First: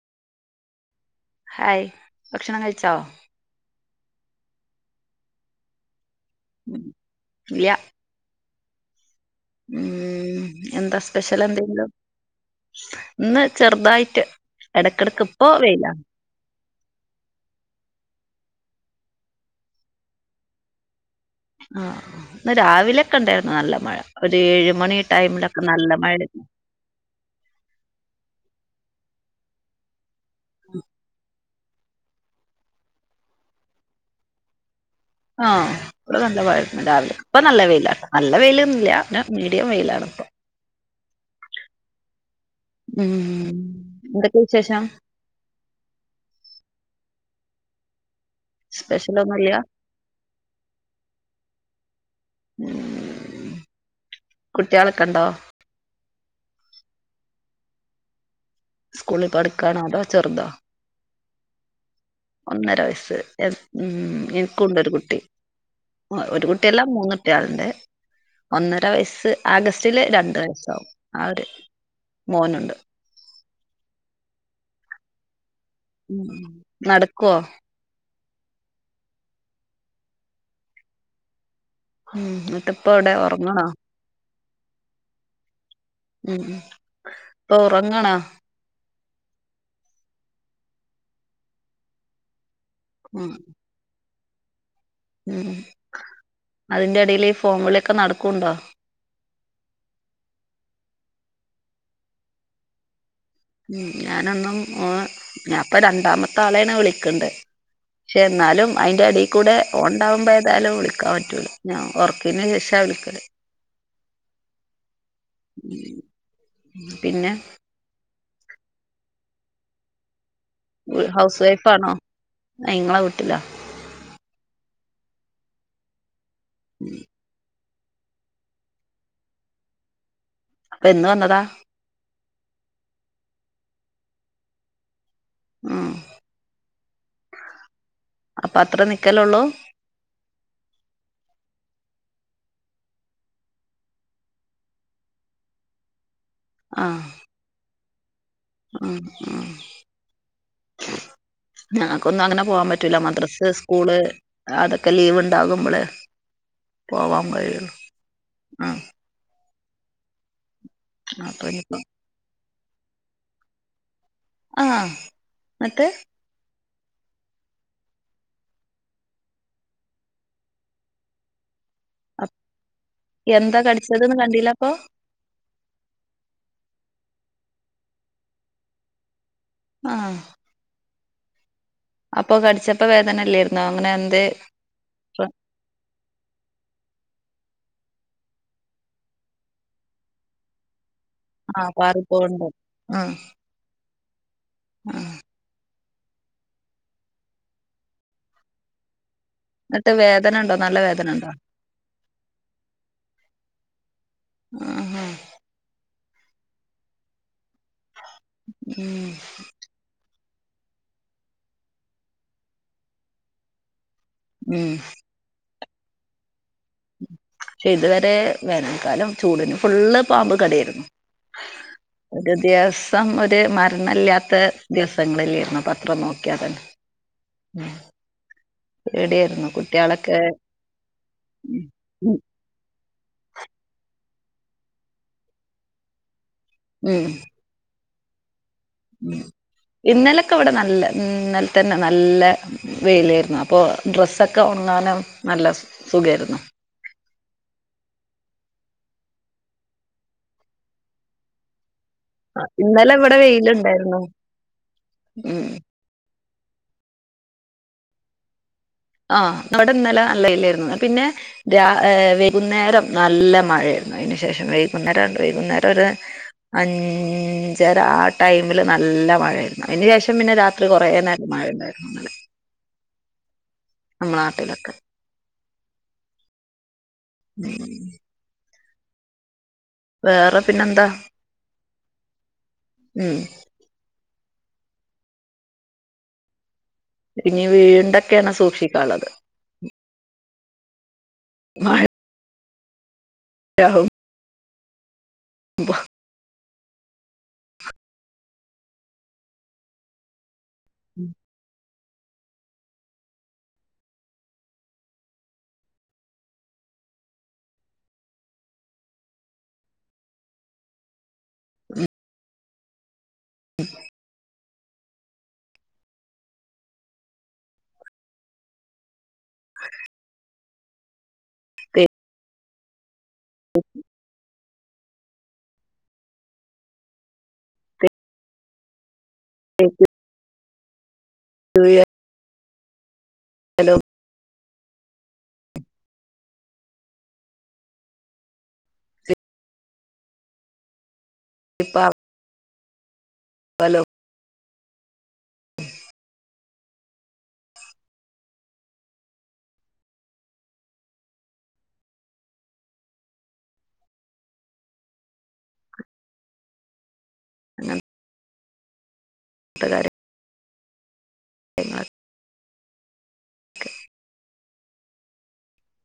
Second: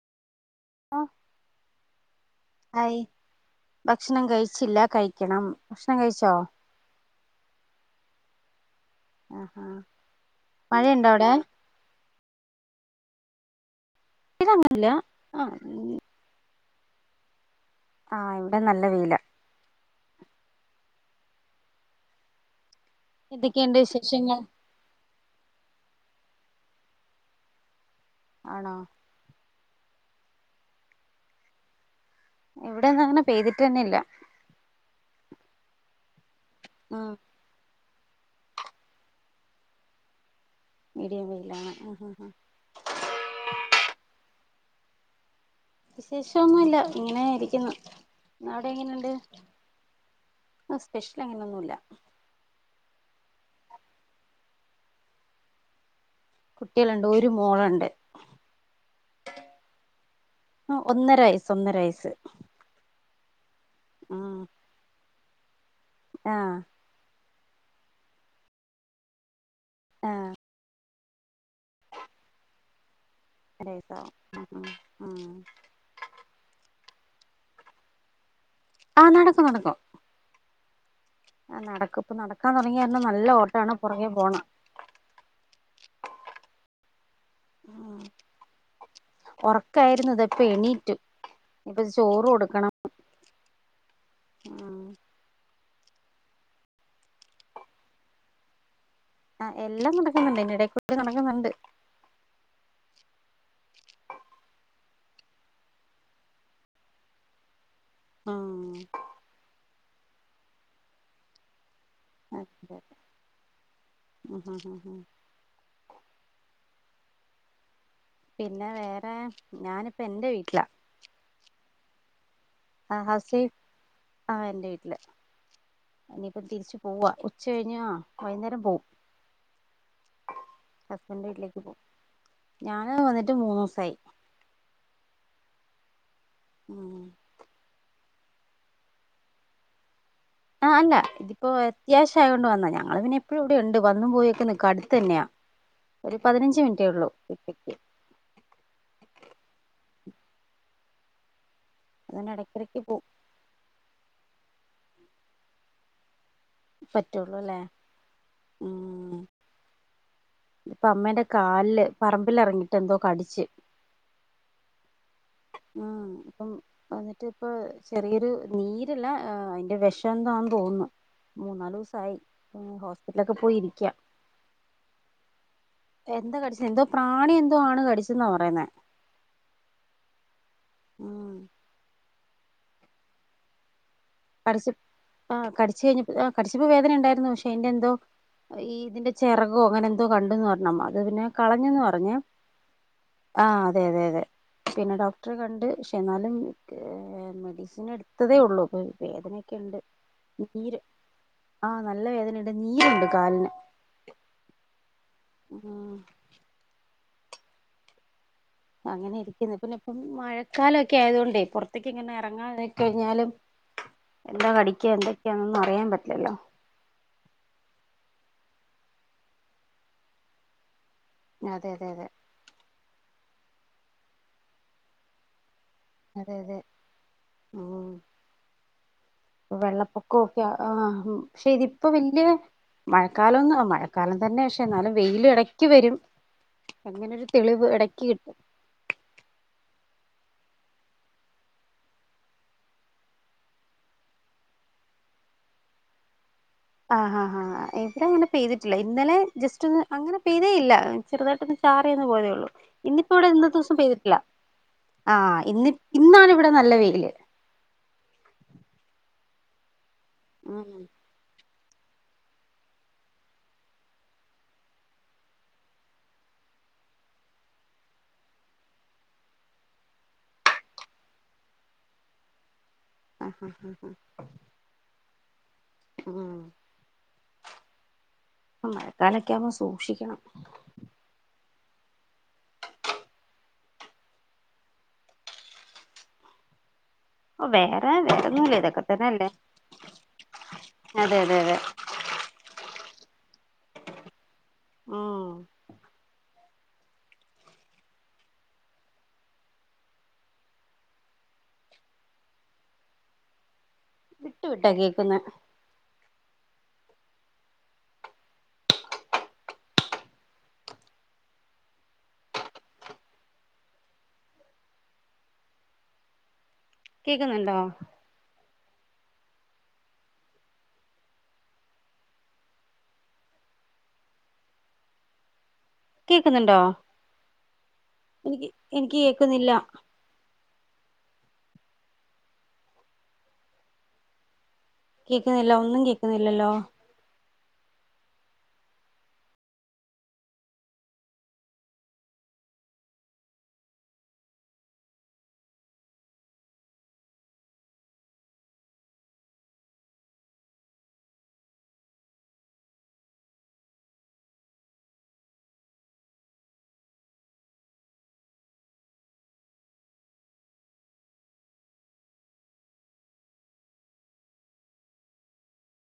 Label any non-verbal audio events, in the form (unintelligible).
ആ ഹായ് ഭക്ഷണം കഴിച്ചോ? ഹായ് ഭക്ഷണം കഴിച്ചില്ല കഴിക്കണം ഭക്ഷണം കഴി ല്ല. ആഹാ ഉം എന്താ മഴയുണ്ടോ അവിടെ സ്പെഷ്യൽ എന്തെിലും ഇന്ന് ചെറുതായി ഇതങ്ങനില്ല എടക്കിടക്ക് ആ ഇപ്പ വെയ്ല ആ ഇവിടെ നല്ല വെയിലാ ആ ഇപ്പ രാവിലെ ഒക്കെ ഉണ്ടായിരുന്നു നല്ല എന്തൊക്കെയുണ്ട് മഴ ഒരു വിശേഷങ്ങൾ ഏഴ് മണി ടൈമിലൊക്കെ നല്ല മഴ ആണോ ഇവിടെന്നും അങ്ങനെ പെയ്തിട്ടന്നെ ഇല്ല ആ ഇവിടെ നല്ല മഴയിണ്ട് ഉം രാവിലെ ഇപ്പൊ നല്ലവെയിലാ നല്ല വെയിലൊന്നും ഇല്ല പിന്നെ മീഡിയം വെയിലാണ് ഇപ്പൊ മീഡിയം വെയിലാണ് ആ ആ ഉം എന്തൊക്കെ വിശേഷം വിശേഷം ഒന്നും ഇല്ല ഇങ്ങനെ ഇരിക്കുന്നു അവിടെ എങ്ങനെയുണ്ട് സ്പെഷ്യലൊന്നുമില്ല ആ സ്പെഷ്യല് അങ്ങനെ ഒന്നും ഇല്ല കുട്ടികളൊക്കെണ്ടോ കുട്ടികളുണ്ട് ഒരു മോളുണ്ട് സ്കൂളിൽ പഠിക്കാണോ അതോ ചെറുതോ ഒന്നര വയസ്സ് ഒന്നര വയസ്സ് ഒന്നര വയസ്സ് ഉം എനിക്കും ഉണ്ട് ഒരു കുട്ടി ഒരു ആഹ് കുട്ടിയല്ലാ മൂന്ന് കുട്ടികളുണ്ട് ഒന്നര വയസ്സ് ആഗസ്റ്റില് ആഹ് രണ്ട് വയസാവും ആ ഒര് മോനുണ്ട് ഒരു വയസ്സാവും നടക്കുവോ ആ നടക്കും നടക്കും നടക്കും ഇപ്പൊ ഉം നടക്കാൻ എന്നിട്ട് തുടങ്ങിയ ഇപ്പ കാരണം എവിടെ നല്ല ഉറങ്ങണോ ഓട്ടാണ് ആ പുറകേ പോകണം ഉം ഉം ഇപ്പൊ ഉറങ്ങാണോ ഉറക്കായിരുന്നു ഇതാപ്പം എണീറ്റു ഇപ്പൊ ചോറ് കൊടുക്കണം ഉം ആ ഉം അതിന്റെ ഇടേല് ഈ ഫോൺ വിളിയൊക്കെ നടക്കുംണ്ടോ ആ എല്ലാം നടക്കുന്നുണ്ട് അതി നിടേക്കൂടേ നടക്കുന്നുണ്ട് ഉം ഞാനൊന്നും ഞാൻ പ്പൊ രണ്ടാമത്തെ ആളെയാണ് വിളിക്കണ്ട് പക്ഷെ എന്നാലും അതിന്റെ അടി കൂടെ ഓണ്ടാകുമ്പോ എതായാലും വിളിക്കാൻ പറ്റുല്ലോ ഞാൻ ഉറക്കിയേന് ശേഷവാ വിളിക്കല് ഉം ഉം പിന്നെ പിന്നെ വേറെ ഞാനിപ്പം എൻ്റെ വീട്ട ഹൗസ് വൈഫ് ആണോ ആ നിങ്ങളെ ഹൗസ് വീട്ടിലോ വൈഫ് ആ എന്റെ വീട്ടില് ഇനിയിപ്പം തിരിച്ചു പോവാ ഉച്ച കഴിഞ്ഞാ വൈകുന്നേരം പോവും അപ്പൊ എന്ന് ഹസ്ബൻഡ് വന്നതാ വീട്ടിലേക്ക് പോം ഞാന് വന്നിട്ട് മൂന്നു ദിവസായി ആ ഉം അപ്പൊ അത്ര നിക്കലള്ളൂ ആ അല്ല ഇതിപ്പോ അത്യാവശ്യയോണ്ട് വന്നാ ഞങ്ങൾ പിന്നെ എപ്പോഴും ഇവിടെ ഉണ്ട് വന്നും പോയിക്കെ നിക്ക് അടുത്ത് തന്നെയാ ഒരു പതിനഞ്ച് മിനിറ്റേ ആഹ് ഉള്ളൂ ഇപ്പക്ക് ഉം ഉം ഞങ്ങൾക്കൊന്നും അതുകൊണ്ട് അങ്ങനെ പോകാൻ ഇടയ്ക്കിടയ്ക്ക് പോ പറ്റൂല മദ്രസ്സാ സ്കൂള് അതൊക്കെ ലീവ് ഇണ്ടാകുമ്പള് പോവാ പറ്റുള്ളൂ അല്ലേ (unintelligible) ആ ഇപ്പ അമ്മേന്റെ അപ്പൊ ഇനിപ്പോ കാലില് പറമ്പിൽ ഇറങ്ങിട്ട് എന്തോ കടിച്ച്. ആഹ. ആഹ അപ്പം. അന്നിട്ട് ഇപ്പൊ ചെറിയൊരു നീരല്ല ആ അതിന്റെ വിഷം എന്താെന്ന് തോന്നുന്നു. മുന്നാല് അ് എന്താ കടിച്ചതന്ന് കണ്ടീല്ല അപ്പൊ? എന്താ കടിച്ച എന്തോ പ്രാണി എന്തോ ആണ് കടിച്ചെന്നാ പറയുന്നേ. ആഹ. ഉം അപ്പൊ കടിച്ചപ്പോ വേദന ഇല്ലായിരുന്നോ അങ്ങനെ എന്ത കടിച് ആ കടിച്ച് കഴിഞ്ഞ കടിച്ചപ്പോ വേദന ഉണ്ടായിരുന്നു. പക്ഷെ അതിന്റെ എന്തോ ഈ ഇതിന്റെ ചിറകോ അങ്ങനെ എന്തോ കണ്ടുന്ന് പറഞ്ഞമ്മ. അത് പിന്നെ ആഹ് കളഞ്ഞന്ന് പാറി പറഞ്ഞ്. പോവ്ണ്ടോ ആഹ് ആ അതെ അതെ അതെ. പിന്നെ ആഹ് ഡോക്ടറെ കണ്ട് പക്ഷെ എന്നാലും കെ മെഡിസിൻ എടുത്തതേ ഉള്ളൂ നട്ട് വേദന ഉണ്ടോ നല്ല വേദന ഉണ്ടോ? ആഹ നല്ല വേദനുണ്ട്. നീരുണ്ട് കാലിന് ആഹ് ഉ ഉം അങ്ങനെ ഇരിക്കുന്നു. പിന്നെ ഇപ്പം മഴ, കാലമൊക്കെ ആയത് കൊണ്ട് പുറത്ത്ക്ക്. ഇങ്ങനെ ഇറങ്ങാ കഴിഞ്ഞാലും. എന്താ ഉം കഠിക്ക എന്തൊക്കെയാൊന്നും അറിയാൻ പറ്റില്ലല്ലോ? പക്ഷെ ഇതുവരെ വേനൽക്കാലം ചൂടിന് ഫുള്ള് പാമ്പ് കടി ആയിരുന്നു. അതെ അതെ അതെ ഒരു ദിവസം ഒരു മരണല്ലാത്ത ദിവസങ്ങളില്ലേരുന്നു. പ അത്ര നോക്കിയാ തന്നെ. ഉ പേടിയായിരുന്നു കുട്ടികളൊക്കെ വെള്ളപ്പൊക്കൊക്കെ ആഹ പക്ഷെ ഇതിപ്പൊ ഉം വല്യ മഴക്കാലൊന്ന് മഴക്കാലം തന്നെ. പക്ഷെ എന്നാലും വെയില് ഇടക്ക് വരും. ഉം അങ്ങനെരു തെളിവ് ഇടക്ക് കിട്ടും. ഉം ഇന്നലൊക്കെ ഇവിടെ നല്ല മ് ഇന്നലെ തന്നെ നല്ല വെയിലായിരുന്നു. അപ്പൊ ഡ്രസ്സൊക്കെ ഒണ ഒങ്ങാനും നല്ല സുഖയിരുന്നു ആാ ഹാ എവിടെ അങ്ങനെ പെയ്തിട്ടില്ല. ഇന്നലെ ജസ്റ്റ് ഒന്ന് അങ്ങനെ പെയതേ ഇല്ല ചെറുതായിടട്ടൊന്ന് ചാ പെയ്തു പോയതേയുള്ളൂ. ഇന്നലെ ഇന്നിപ്പോ ഇവിടെ ഇന്ന ദിവസം വെയിലുണ്ടായിരുന്നു പെയ്തിട്ടില്ല. ആ ഉം ഇന്നിപ് ഇന്നാണ് ഇവിടെ നല്ല വെയില്. ആഹ അവിടെ ഇന്നല നല്ല വെയിലായിരുന്നു. ഉം പിന്നെ രാ ഹെ വൈകുന്നേരം നല്ല മഴയായിരുന്നു. അതിനു ശേഷം വൈകുന്നേരം, വൈകുന്നേരം ഒരു അഞ്ചര ആ ടൈമില് നല്ല മഴായിരുന്നു. അതിനന് ശേഷം പിന്നെ രാത്രി കുറേ നേരം. മഴ ഉണ്ടായിരുന്ന ഇന്നലെ. ആഹ ഹഹ നമ്മള നാട്ടിലൊക്കെ. ആഹ (inaudible) ആ (unintelligible) വേറെ പിന്നെ എന്താ ഉം ഇനി ഓഹ് വേറെ വീണ്ടൊക്കെയാണ് വേറൊന്നുല്ല ഇതൊക്കെ സൂക്ഷിക്കാനുള്ളത്. തന്നെയല്ലേ അതെ അതെ അതെ. യാഹു ഉം വാ (inaudible) വിട്ടു വിട്ടാ കേക്കുന്നോ ഉ (inaudible) കേക്കുന്നുണ്ടോ? ആ കോ (unintelligible) കേക്കുന്നുണ്ടോ എനിക്ക് എനിക്ക് കേക്കുന്നില്ല (unintelligible) ഹലോ കേക്കുന്നില്ല ഒന്നും കേക്കുന്നില്ലല്ലോ ഇപ്പാ ഹലോ (unintelligible) എന്താ കാര്യം എങ്ങോട്